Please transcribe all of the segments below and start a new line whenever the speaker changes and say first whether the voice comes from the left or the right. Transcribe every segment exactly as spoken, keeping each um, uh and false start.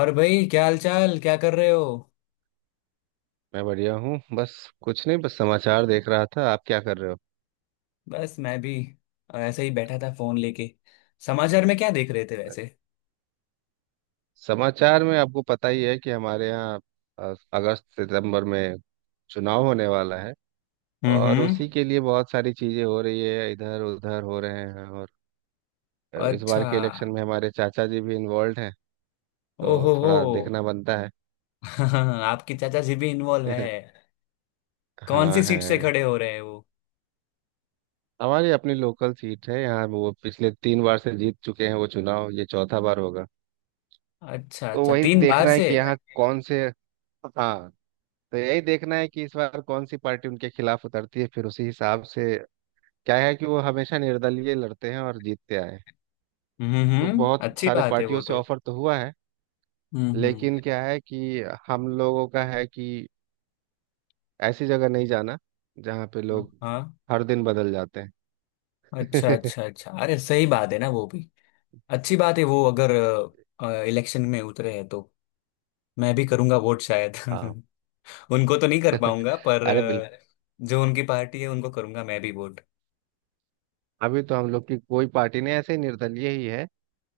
left: और भाई, क्या हाल चाल, क्या कर रहे हो?
right: मैं बढ़िया हूँ बस। कुछ नहीं, बस समाचार देख रहा था। आप क्या कर रहे हो?
left: बस मैं भी ऐसे ही बैठा था, फोन लेके। समाचार में क्या देख रहे थे वैसे?
right: समाचार में आपको पता ही है कि हमारे यहाँ अ, अगस्त सितंबर में चुनाव होने वाला है।
left: हम्म
right: और
left: हम्म।
right: उसी के लिए बहुत सारी चीजें हो रही है, इधर उधर हो रहे हैं। और अ, इस
left: अच्छा।
right: बार के इलेक्शन में हमारे चाचा जी भी इन्वॉल्व हैं, तो
left: ओहो हो।
right: थोड़ा देखना बनता है।
left: आपकी चाचा जी भी इन्वॉल्व है? कौन सी
right: हाँ है।
left: सीट से खड़े हो रहे हैं वो?
right: हमारी अपनी लोकल सीट है यहाँ, वो पिछले तीन बार से जीत चुके हैं, वो चुनाव ये चौथा बार होगा।
left: अच्छा
right: तो
left: अच्छा,
right: वही
left: तीन बार
right: देखना है
left: से।
right: कि यहाँ कौन से। हाँ, तो यही देखना है कि इस बार कौन सी पार्टी उनके खिलाफ उतरती है, फिर उसी हिसाब से। क्या है कि वो हमेशा निर्दलीय लड़ते हैं और जीतते आए हैं।
left: हम्म
right: को
left: हम्म,
right: बहुत
left: अच्छी
right: सारे
left: बात है
right: पार्टियों
left: वो
right: से
left: तो।
right: ऑफर तो हुआ है,
left: हम्म
right: लेकिन क्या है कि हम लोगों का है कि ऐसी जगह नहीं जाना जहाँ पे
left: हम्म
right: लोग
left: हाँ।
right: हर दिन बदल जाते
left: अच्छा
right: हैं।
left: अच्छा अच्छा, अरे सही बात है ना वो भी। अच्छी बात है, वो अगर इलेक्शन में उतरे हैं तो मैं भी करूंगा वोट शायद।
right: हाँ।
left: उनको तो नहीं कर पाऊंगा पर
right: अरे
left: अरे, अ,
right: बिल्कुल।
left: जो उनकी पार्टी है उनको करूंगा मैं भी वोट।
right: अभी तो हम लोग की कोई पार्टी नहीं, ऐसे ही निर्दलीय ही है।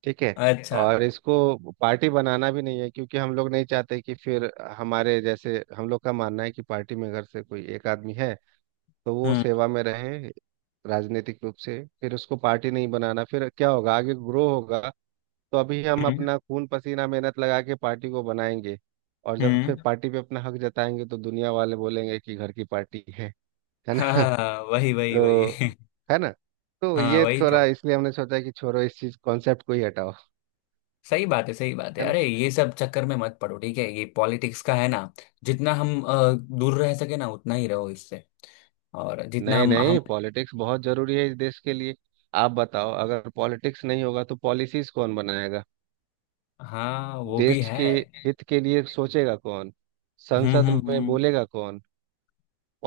right: ठीक है।
left: अरे अच्छा।
right: और इसको पार्टी बनाना भी नहीं है क्योंकि हम लोग नहीं चाहते कि फिर हमारे जैसे हम लोग का मानना है कि पार्टी में अगर से कोई एक आदमी है तो वो
left: हम्म
right: सेवा में रहे राजनीतिक रूप से, फिर उसको पार्टी नहीं बनाना, फिर क्या होगा आगे, ग्रो होगा। तो अभी हम
left: हम्म
right: अपना खून पसीना मेहनत लगा के पार्टी को बनाएंगे। और जब
left: हम्म।
right: फिर पार्टी पे अपना हक जताएंगे तो दुनिया वाले बोलेंगे कि घर की पार्टी है। है
left: हाँ
right: ना?
left: हाँ हाँ, वही वही
right: तो
left: वही।
right: है ना। तो
left: हाँ
right: ये
left: वही तो।
right: थोड़ा इसलिए हमने सोचा कि छोड़ो, इस चीज कॉन्सेप्ट को ही हटाओ।
left: सही बात है सही बात है,
right: है ना।
left: अरे ये सब चक्कर में मत पड़ो, ठीक है। ये पॉलिटिक्स का है ना। जितना हम अ, दूर रह सके ना, उतना ही रहो इससे। और जितना
right: नहीं
left: हम हम।
right: नहीं, पॉलिटिक्स बहुत जरूरी है इस देश के लिए। आप बताओ अगर पॉलिटिक्स नहीं होगा तो पॉलिसीज कौन बनाएगा?
left: हाँ वो भी
right: देश
left: है।
right: के हित के लिए सोचेगा कौन?
left: हम्म
right: संसद
left: हम्म
right: में
left: हम्म
right: बोलेगा कौन?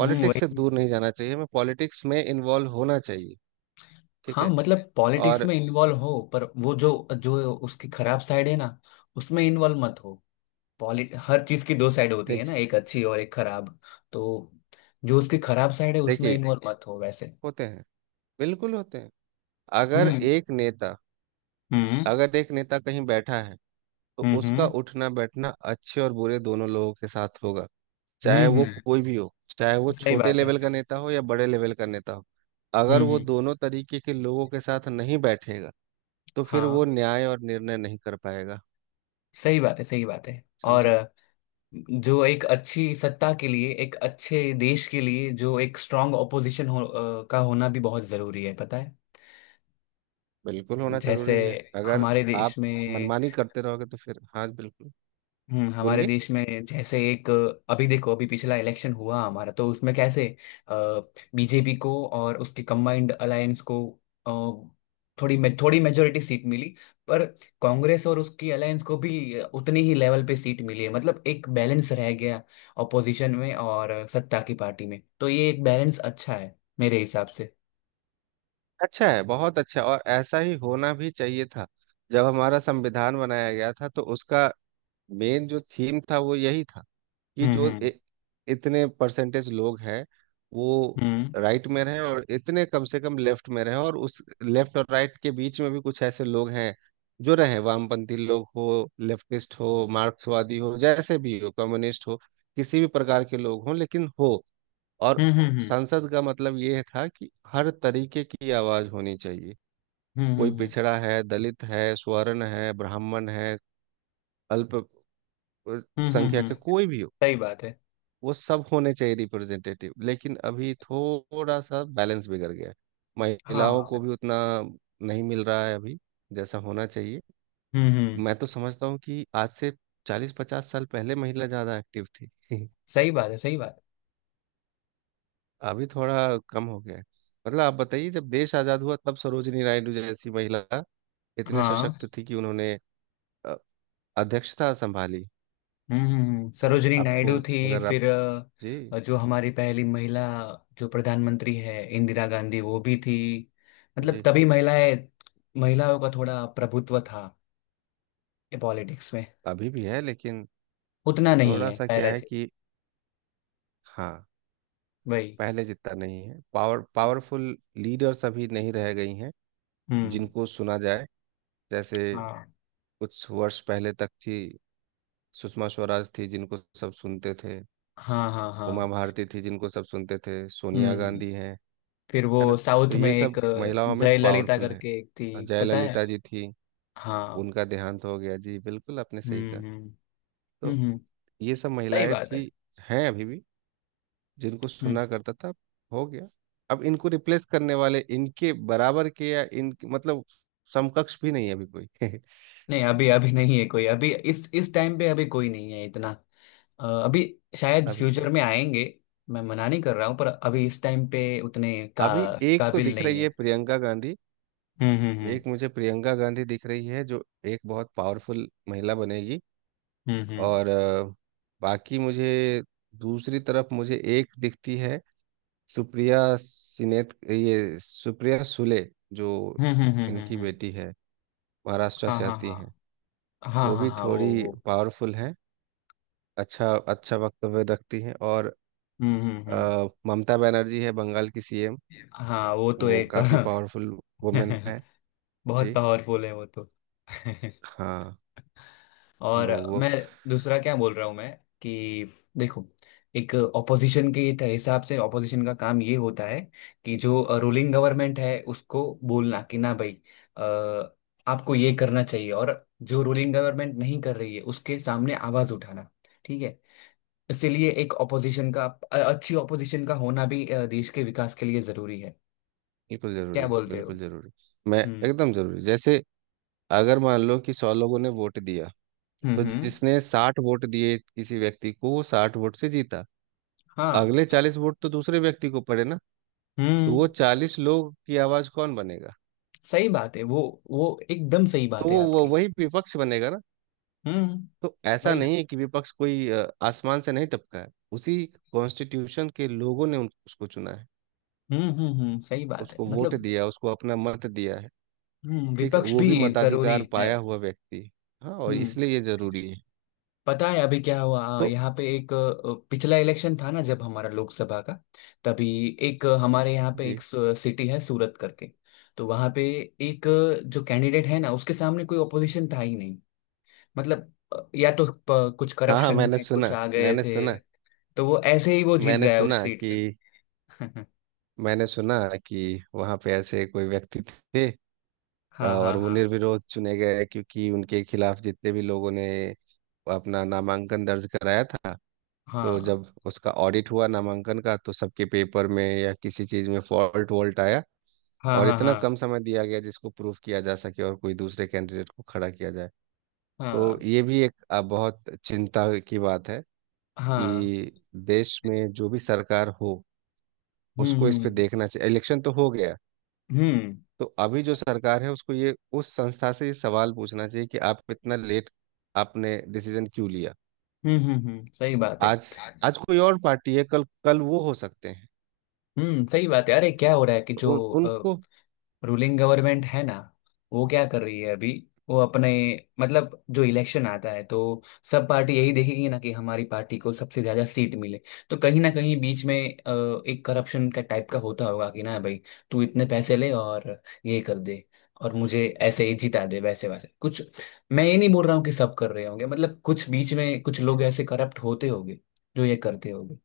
left: हम्म,
right: से
left: वही।
right: दूर नहीं जाना चाहिए, हमें पॉलिटिक्स में इन्वॉल्व होना चाहिए। ठीक
left: हाँ
right: है।
left: मतलब पॉलिटिक्स
right: और
left: में इन्वॉल्व हो, पर वो जो जो उसकी खराब साइड है ना, उसमें इन्वॉल्व मत हो। पॉलिट हर चीज की दो साइड होती है ना,
right: देखिए,
left: एक अच्छी और एक खराब। तो जो उसकी खराब साइड है, उसमें
right: देखिए
left: इन्वॉल्व मत हो वैसे।
right: होते हैं, बिल्कुल होते हैं। अगर
left: हम्म
right: एक नेता
left: हम्म
right: अगर एक नेता कहीं बैठा है तो
left: हम्म
right: उसका
left: हम्म
right: उठना बैठना अच्छे और बुरे दोनों लोगों के साथ होगा।
left: हम्म
right: चाहे वो
left: हम्म,
right: कोई भी हो, चाहे वो
left: सही
right: छोटे
left: बात है।
right: लेवल का नेता हो या बड़े लेवल का नेता हो। अगर
left: हम्म हम्म
right: वो दोनों तरीके के लोगों के साथ नहीं बैठेगा तो फिर वो
left: हाँ,
right: न्याय और निर्णय नहीं कर पाएगा।
left: सही बात है सही बात है। और
right: समझे?
left: अ, जो एक अच्छी सत्ता के लिए, एक अच्छे देश के लिए, जो एक स्ट्रांग ऑपोजिशन हो, अ, का होना भी बहुत जरूरी है, पता है।
right: बिल्कुल होना
left: जैसे
right: जरूरी है। अगर
left: हमारे देश
right: आप
left: में।
right: मनमानी करते रहोगे तो फिर हाँ बिल्कुल।
left: हम्म, हमारे
right: बोलिए।
left: देश में जैसे एक अभी देखो, अभी पिछला इलेक्शन हुआ हमारा, तो उसमें कैसे बीजेपी को और उसके कंबाइंड अलायंस को अ, थोड़ी मे- थोड़ी मेजोरिटी सीट मिली, पर कांग्रेस और उसकी अलायंस को भी उतनी ही लेवल पे सीट मिली है, मतलब एक बैलेंस रह गया ऑपोजिशन में और सत्ता की पार्टी में। तो ये एक बैलेंस अच्छा है मेरे हिसाब से।
right: अच्छा है, बहुत अच्छा, और ऐसा ही होना भी चाहिए था। जब हमारा संविधान बनाया गया था तो उसका मेन जो थीम था वो यही था कि
left: हम्म
right: जो
left: हम्म
right: इ, इतने परसेंटेज लोग हैं वो राइट में रहे और इतने कम से कम लेफ्ट में रहे और उस लेफ्ट और राइट के बीच में भी कुछ ऐसे लोग हैं जो रहे, वामपंथी लोग हो, लेफ्टिस्ट हो, मार्क्सवादी हो जैसे भी हो, कम्युनिस्ट हो, किसी भी प्रकार के लोग हों लेकिन हो। और
left: हम्म हम्म हम्म
right: संसद का मतलब ये था कि हर तरीके की आवाज होनी चाहिए।
left: हम्म हम्म
right: कोई
left: हम्म
right: पिछड़ा है, दलित है, स्वर्ण है, ब्राह्मण है, अल्प अ,
left: हम्म हम्म,
right: संख्या के
left: हम्म,
right: कोई भी हो,
left: सही बात है।
right: वो सब होने चाहिए रिप्रेजेंटेटिव। लेकिन अभी थोड़ा सा बैलेंस बिगड़ गया है। महिलाओं
left: हाँ
right: को भी उतना नहीं मिल रहा है अभी जैसा होना चाहिए।
left: हम्म हम्म,
right: मैं तो समझता हूँ कि आज से चालीस पचास साल पहले महिला ज़्यादा एक्टिव थी।
left: सही बात है सही बात है।
right: अभी थोड़ा कम हो गया है। मतलब आप बताइए, जब देश आज़ाद हुआ तब सरोजिनी नायडू जैसी महिला इतने
left: हाँ
right: सशक्त थी कि उन्होंने अ, अध्यक्षता संभाली।
left: हम्म हम्म, हम्म।
right: है ना?
left: सरोजनी
right: आपको
left: नायडू थी,
right: अगर आप
left: फिर
right: जी
left: अ, जो हमारी पहली महिला जो प्रधानमंत्री है, इंदिरा गांधी, वो भी थी। मतलब
right: जी
left: तभी महिलाएं, महिलाओं का थोड़ा प्रभुत्व था पॉलिटिक्स में।
right: अभी भी है लेकिन
left: उतना नहीं
right: थोड़ा
left: है
right: सा क्या
left: पहले
right: है
left: से।
right: कि हाँ
left: वही।
right: पहले जितना नहीं है। पावर पावरफुल लीडर्स अभी नहीं रह गई हैं
left: हम्म।
right: जिनको सुना जाए जैसे
left: हाँ
right: कुछ वर्ष पहले तक थी। सुषमा स्वराज थी जिनको सब सुनते थे,
left: हाँ हाँ
right: उमा
left: हाँ।
right: भारती थी जिनको सब सुनते थे, सोनिया
left: हम्म।
right: गांधी हैं।
left: फिर
right: है ना?
left: वो
right: तो
left: साउथ में
right: ये
left: एक
right: सब
left: अ,
right: महिलाओं में
left: जयललिता
right: पावरफुल है।
left: करके एक
right: और
left: थी, पता है।
right: जयललिता जी थी,
left: हाँ,
right: उनका देहांत हो गया जी, बिल्कुल आपने सही
left: हम्म
right: कहा।
left: हम्म हम्म
right: तो
left: हम्म,
right: ये सब
left: सही
right: महिलाएं
left: बात है।
right: थी, हैं अभी भी जिनको
left: हम्म।
right: सुना करता था। हो गया। अब इनको रिप्लेस करने वाले इनके बराबर के या इन मतलब समकक्ष भी नहीं है अभी कोई।
left: नहीं, अभी अभी नहीं है कोई, अभी इस इस टाइम पे अभी कोई नहीं है इतना। अ, अभी शायद
right: अभी कोई
left: फ्यूचर में
right: नहीं।
left: आएंगे। मैं मना नहीं कर रहा हूँ, पर अभी इस टाइम पे उतने का
right: अभी एक तो
left: काबिल
right: दिख
left: नहीं
right: रही है,
left: है।
right: प्रियंका गांधी।
left: हम्म हम्म
right: एक मुझे प्रियंका गांधी दिख रही है जो एक बहुत पावरफुल महिला बनेगी।
left: हम्म हम्म
right: और अ, बाकी मुझे दूसरी तरफ मुझे एक दिखती है सुप्रिया सिनेत, ये सुप्रिया सुले जो
left: हम्म हम्म हम्म हम्म
right: इनकी
left: हम्म, हम्म।
right: बेटी है, महाराष्ट्र
left: हाँ
right: से
left: हाँ
right: आती हैं।
left: हाँ हाँ,
right: वो
left: हाँ
right: भी
left: हाँ वो
right: थोड़ी
left: वो
right: पावरफुल हैं, अच्छा अच्छा वक्तव्य रखती हैं। और
left: हम्म हम्म हम्म।
right: अ, ममता बनर्जी है बंगाल की सीएम।
left: हाँ वो तो
right: वो
left: एक।
right: काफ़ी पावरफुल वुमेन है।
left: बहुत
right: जी
left: पावरफुल है वो तो।
right: हाँ। उन-
left: और
right: वो
left: मैं दूसरा क्या बोल रहा हूँ मैं कि, देखो, एक ऑपोजिशन के त- हिसाब से ऑपोजिशन का काम ये होता है कि जो रूलिंग गवर्नमेंट है उसको बोलना कि ना भाई, अ, आपको ये करना चाहिए, और जो रूलिंग गवर्नमेंट नहीं कर रही है उसके सामने आवाज उठाना, ठीक है। इसीलिए एक ऑपोजिशन का अ- अच्छी ऑपोजिशन का होना भी अ, देश के विकास के लिए जरूरी है।
right: बिल्कुल
left: क्या
right: ज़रूरी,
left: बोलते हो?
right: बिल्कुल ज़रूरी। मैं
left: हम्म
right: एकदम ज़रूरी। जैसे अगर मान लो कि सौ लोगों ने वोट दिया
left: हम्म
right: तो
left: हम्म।
right: जिसने साठ वोट दिए किसी व्यक्ति को वो साठ वोट से जीता।
left: हाँ
right: अगले चालीस वोट तो दूसरे व्यक्ति को पड़े ना? तो वो
left: हम्म,
right: चालीस लोग की आवाज़ कौन बनेगा?
left: सही बात है वो वो एकदम सही बात
right: तो
left: है
right: वो वो
left: आपकी।
right: वही विपक्ष बनेगा ना।
left: हम्म।
right: तो ऐसा
left: भाई
right: नहीं है कि विपक्ष कोई अ, आसमान से नहीं टपका है। उसी कॉन्स्टिट्यूशन के लोगों ने उन- उसको चुना है।
left: हम्म हम्म हम्म, सही बात है,
right: उसको वोट
left: मतलब
right: दिया, उसको अपना मत दिया है।
left: हम्म
right: ठीक है,
left: विपक्ष
right: वो
left: भी
right: भी
left: जरूरी
right: मताधिकार
left: है।
right: पाया हुआ व्यक्ति है। हाँ, और
left: हम्म,
right: इसलिए ये जरूरी है।
left: पता है अभी क्या हुआ? हाँ,
right: तो
left: यहाँ पे एक अ, पिछला इलेक्शन था ना जब हमारा लोकसभा का, तभी एक अ, हमारे यहाँ पे एक
right: जी।
left: सिटी है सूरत करके। तो वहाँ पे एक अ, जो कैंडिडेट है ना, उसके सामने कोई ऑपोजिशन था ही नहीं। मतलब अ, या तो प- कुछ
right: हाँ हाँ,
left: करप्शन
right: मैंने
left: में कुछ
right: सुना,
left: आ गए
right: मैंने
left: थे,
right: सुना।
left: तो वो ऐसे ही वो जीत
right: मैंने
left: गया उस
right: सुना
left: सीट
right: कि
left: पे।
right: मैंने सुना कि वहाँ पे ऐसे कोई व्यक्ति थे
left: हाँ हाँ
right: और वो
left: हाँ
right: निर्विरोध चुने गए क्योंकि उनके खिलाफ जितने भी लोगों ने अपना नामांकन दर्ज कराया था, तो
left: हाँ,
right: जब उसका ऑडिट हुआ नामांकन का तो सबके पेपर में या किसी चीज़ में फॉल्ट वॉल्ट आया।
left: हाँ
right: और
left: हाँ
right: इतना
left: हाँ
right: कम समय दिया गया जिसको प्रूफ किया जा सके और कोई दूसरे कैंडिडेट को खड़ा किया जाए। तो
left: हाँ
right: ये भी एक अ, बहुत चिंता की बात है
left: हाँ हाँ।
right: कि देश में जो भी सरकार हो
left: हम्म
right: उसको इस पे
left: हम्म
right: देखना चाहिए। इलेक्शन तो हो गया,
left: हम्म
right: तो अभी जो सरकार है उसको ये उस संस्था से ये सवाल पूछना चाहिए कि आप इतना लेट आपने डिसीजन क्यों लिया।
left: हम्म हम्म, हम्म, सही बात है।
right: आज आज कोई और पार्टी है, कल कल वो हो सकते हैं।
left: हम्म सही बात है, अरे क्या हो रहा है कि
right: तो
left: जो
right: उन, उनको
left: रूलिंग गवर्नमेंट है ना, वो क्या कर रही है अभी? वो अपने, मतलब जो इलेक्शन आता है तो सब पार्टी यही देखेगी ना कि हमारी पार्टी को सबसे ज्यादा सीट मिले, तो कहीं ना कहीं बीच में अ, एक करप्शन का टाइप का होता होगा कि ना भाई, तू इतने पैसे ले और ये कर दे और मुझे ऐसे ही जिता दे, वैसे वैसे कुछ। मैं ये नहीं बोल रहा हूँ कि सब कर रहे होंगे, मतलब कुछ बीच में कुछ लोग ऐसे करप्ट होते होंगे जो ये करते होंगे,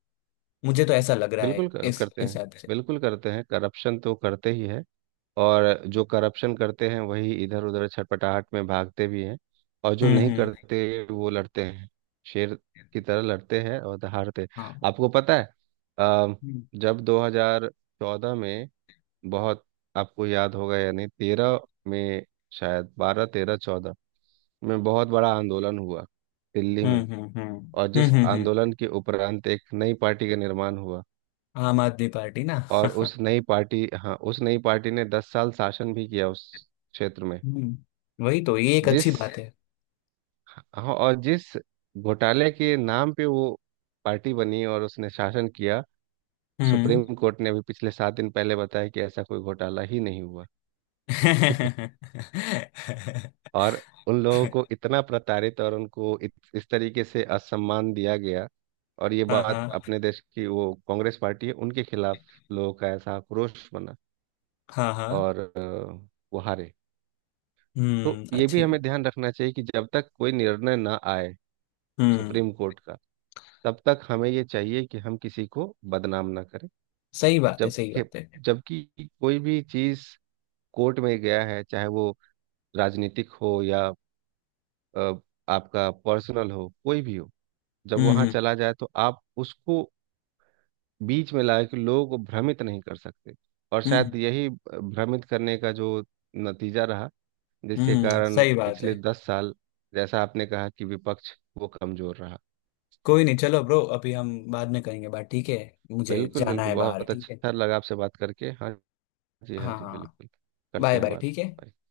left: मुझे तो ऐसा लग रहा है
right: बिल्कुल क-
left: इस
right: करते
left: इस
right: हैं,
left: ऐप से।
right: बिल्कुल करते हैं। करप्शन तो करते ही है। और जो करप्शन करते हैं वही इधर उधर छटपटाहट में भागते भी हैं। और जो
left: हम्म
right: नहीं
left: हम्म।
right: करते वो लड़ते हैं, शेर की तरह लड़ते हैं और हारते। आपको पता है अ,
left: हाँ
right: जब दो हज़ार चौदह में बहुत आपको याद होगा या नहीं तेरह में शायद बारह तेरह चौदह में बहुत बड़ा आंदोलन हुआ दिल्ली में।
left: हम्म हम्म हम्म
right: और
left: हम्म
right: जिस
left: हम्म हम्म।
right: आंदोलन के उपरांत एक नई पार्टी का निर्माण हुआ।
left: आम आदमी पार्टी ना।
right: और उस नई पार्टी हाँ उस नई पार्टी ने दस साल शासन भी किया उस क्षेत्र में।
left: हम्म वही तो, ये एक अच्छी
right: जिस
left: बात है।
right: हाँ और जिस घोटाले के नाम पे वो पार्टी बनी और उसने शासन किया,
left: हम्म।
right: सुप्रीम कोर्ट ने अभी पिछले सात दिन पहले बताया कि ऐसा कोई घोटाला ही नहीं हुआ। और उन लोगों को इतना प्रताड़ित और उनको इत, इस तरीके से असम्मान दिया गया। और ये
left: हाँ
right: बात
left: हाँ
right: अपने देश की वो कांग्रेस पार्टी है, उनके खिलाफ लोगों का ऐसा आक्रोश बना।
left: हाँ हाँ।
right: और अ, वो हारे। तो
left: हम्म
right: ये
left: अच्छी।
right: भी हमें ध्यान रखना चाहिए कि जब तक कोई निर्णय ना आए
left: हम्म,
right: सुप्रीम कोर्ट का तब तक हमें ये चाहिए कि हम किसी को बदनाम ना करें।
left: सही बात है
right: जब
left: सही बात है।
right: जबकि कोई भी चीज कोर्ट में गया है, चाहे वो राजनीतिक हो या अ, आपका पर्सनल हो, कोई भी हो, जब
left: हम्म
right: वहां
left: हम्म
right: चला जाए तो आप उसको बीच में लाए कि लोग भ्रमित नहीं कर सकते। और
left: हम्म
right: शायद यही भ्रमित करने का जो नतीजा रहा जिसके
left: हम्म,
right: कारण
left: सही बात है।
right: पिछले दस साल जैसा आपने कहा कि विपक्ष वो कमजोर रहा।
left: कोई नहीं, चलो ब्रो, अभी हम बाद में करेंगे बात, ठीक है। मुझे
right: बिल्कुल
left: जाना
right: बिल्कुल
left: है बाहर,
right: बहुत
left: ठीक है।
right: अच्छा लगा आपसे बात करके। हाँ जी, हाँ
left: हाँ
right: जी
left: हाँ हाँ।
right: बिल्कुल। करते
left: बाय
right: हैं
left: बाय,
right: बात।
left: ठीक है।
right: Bye।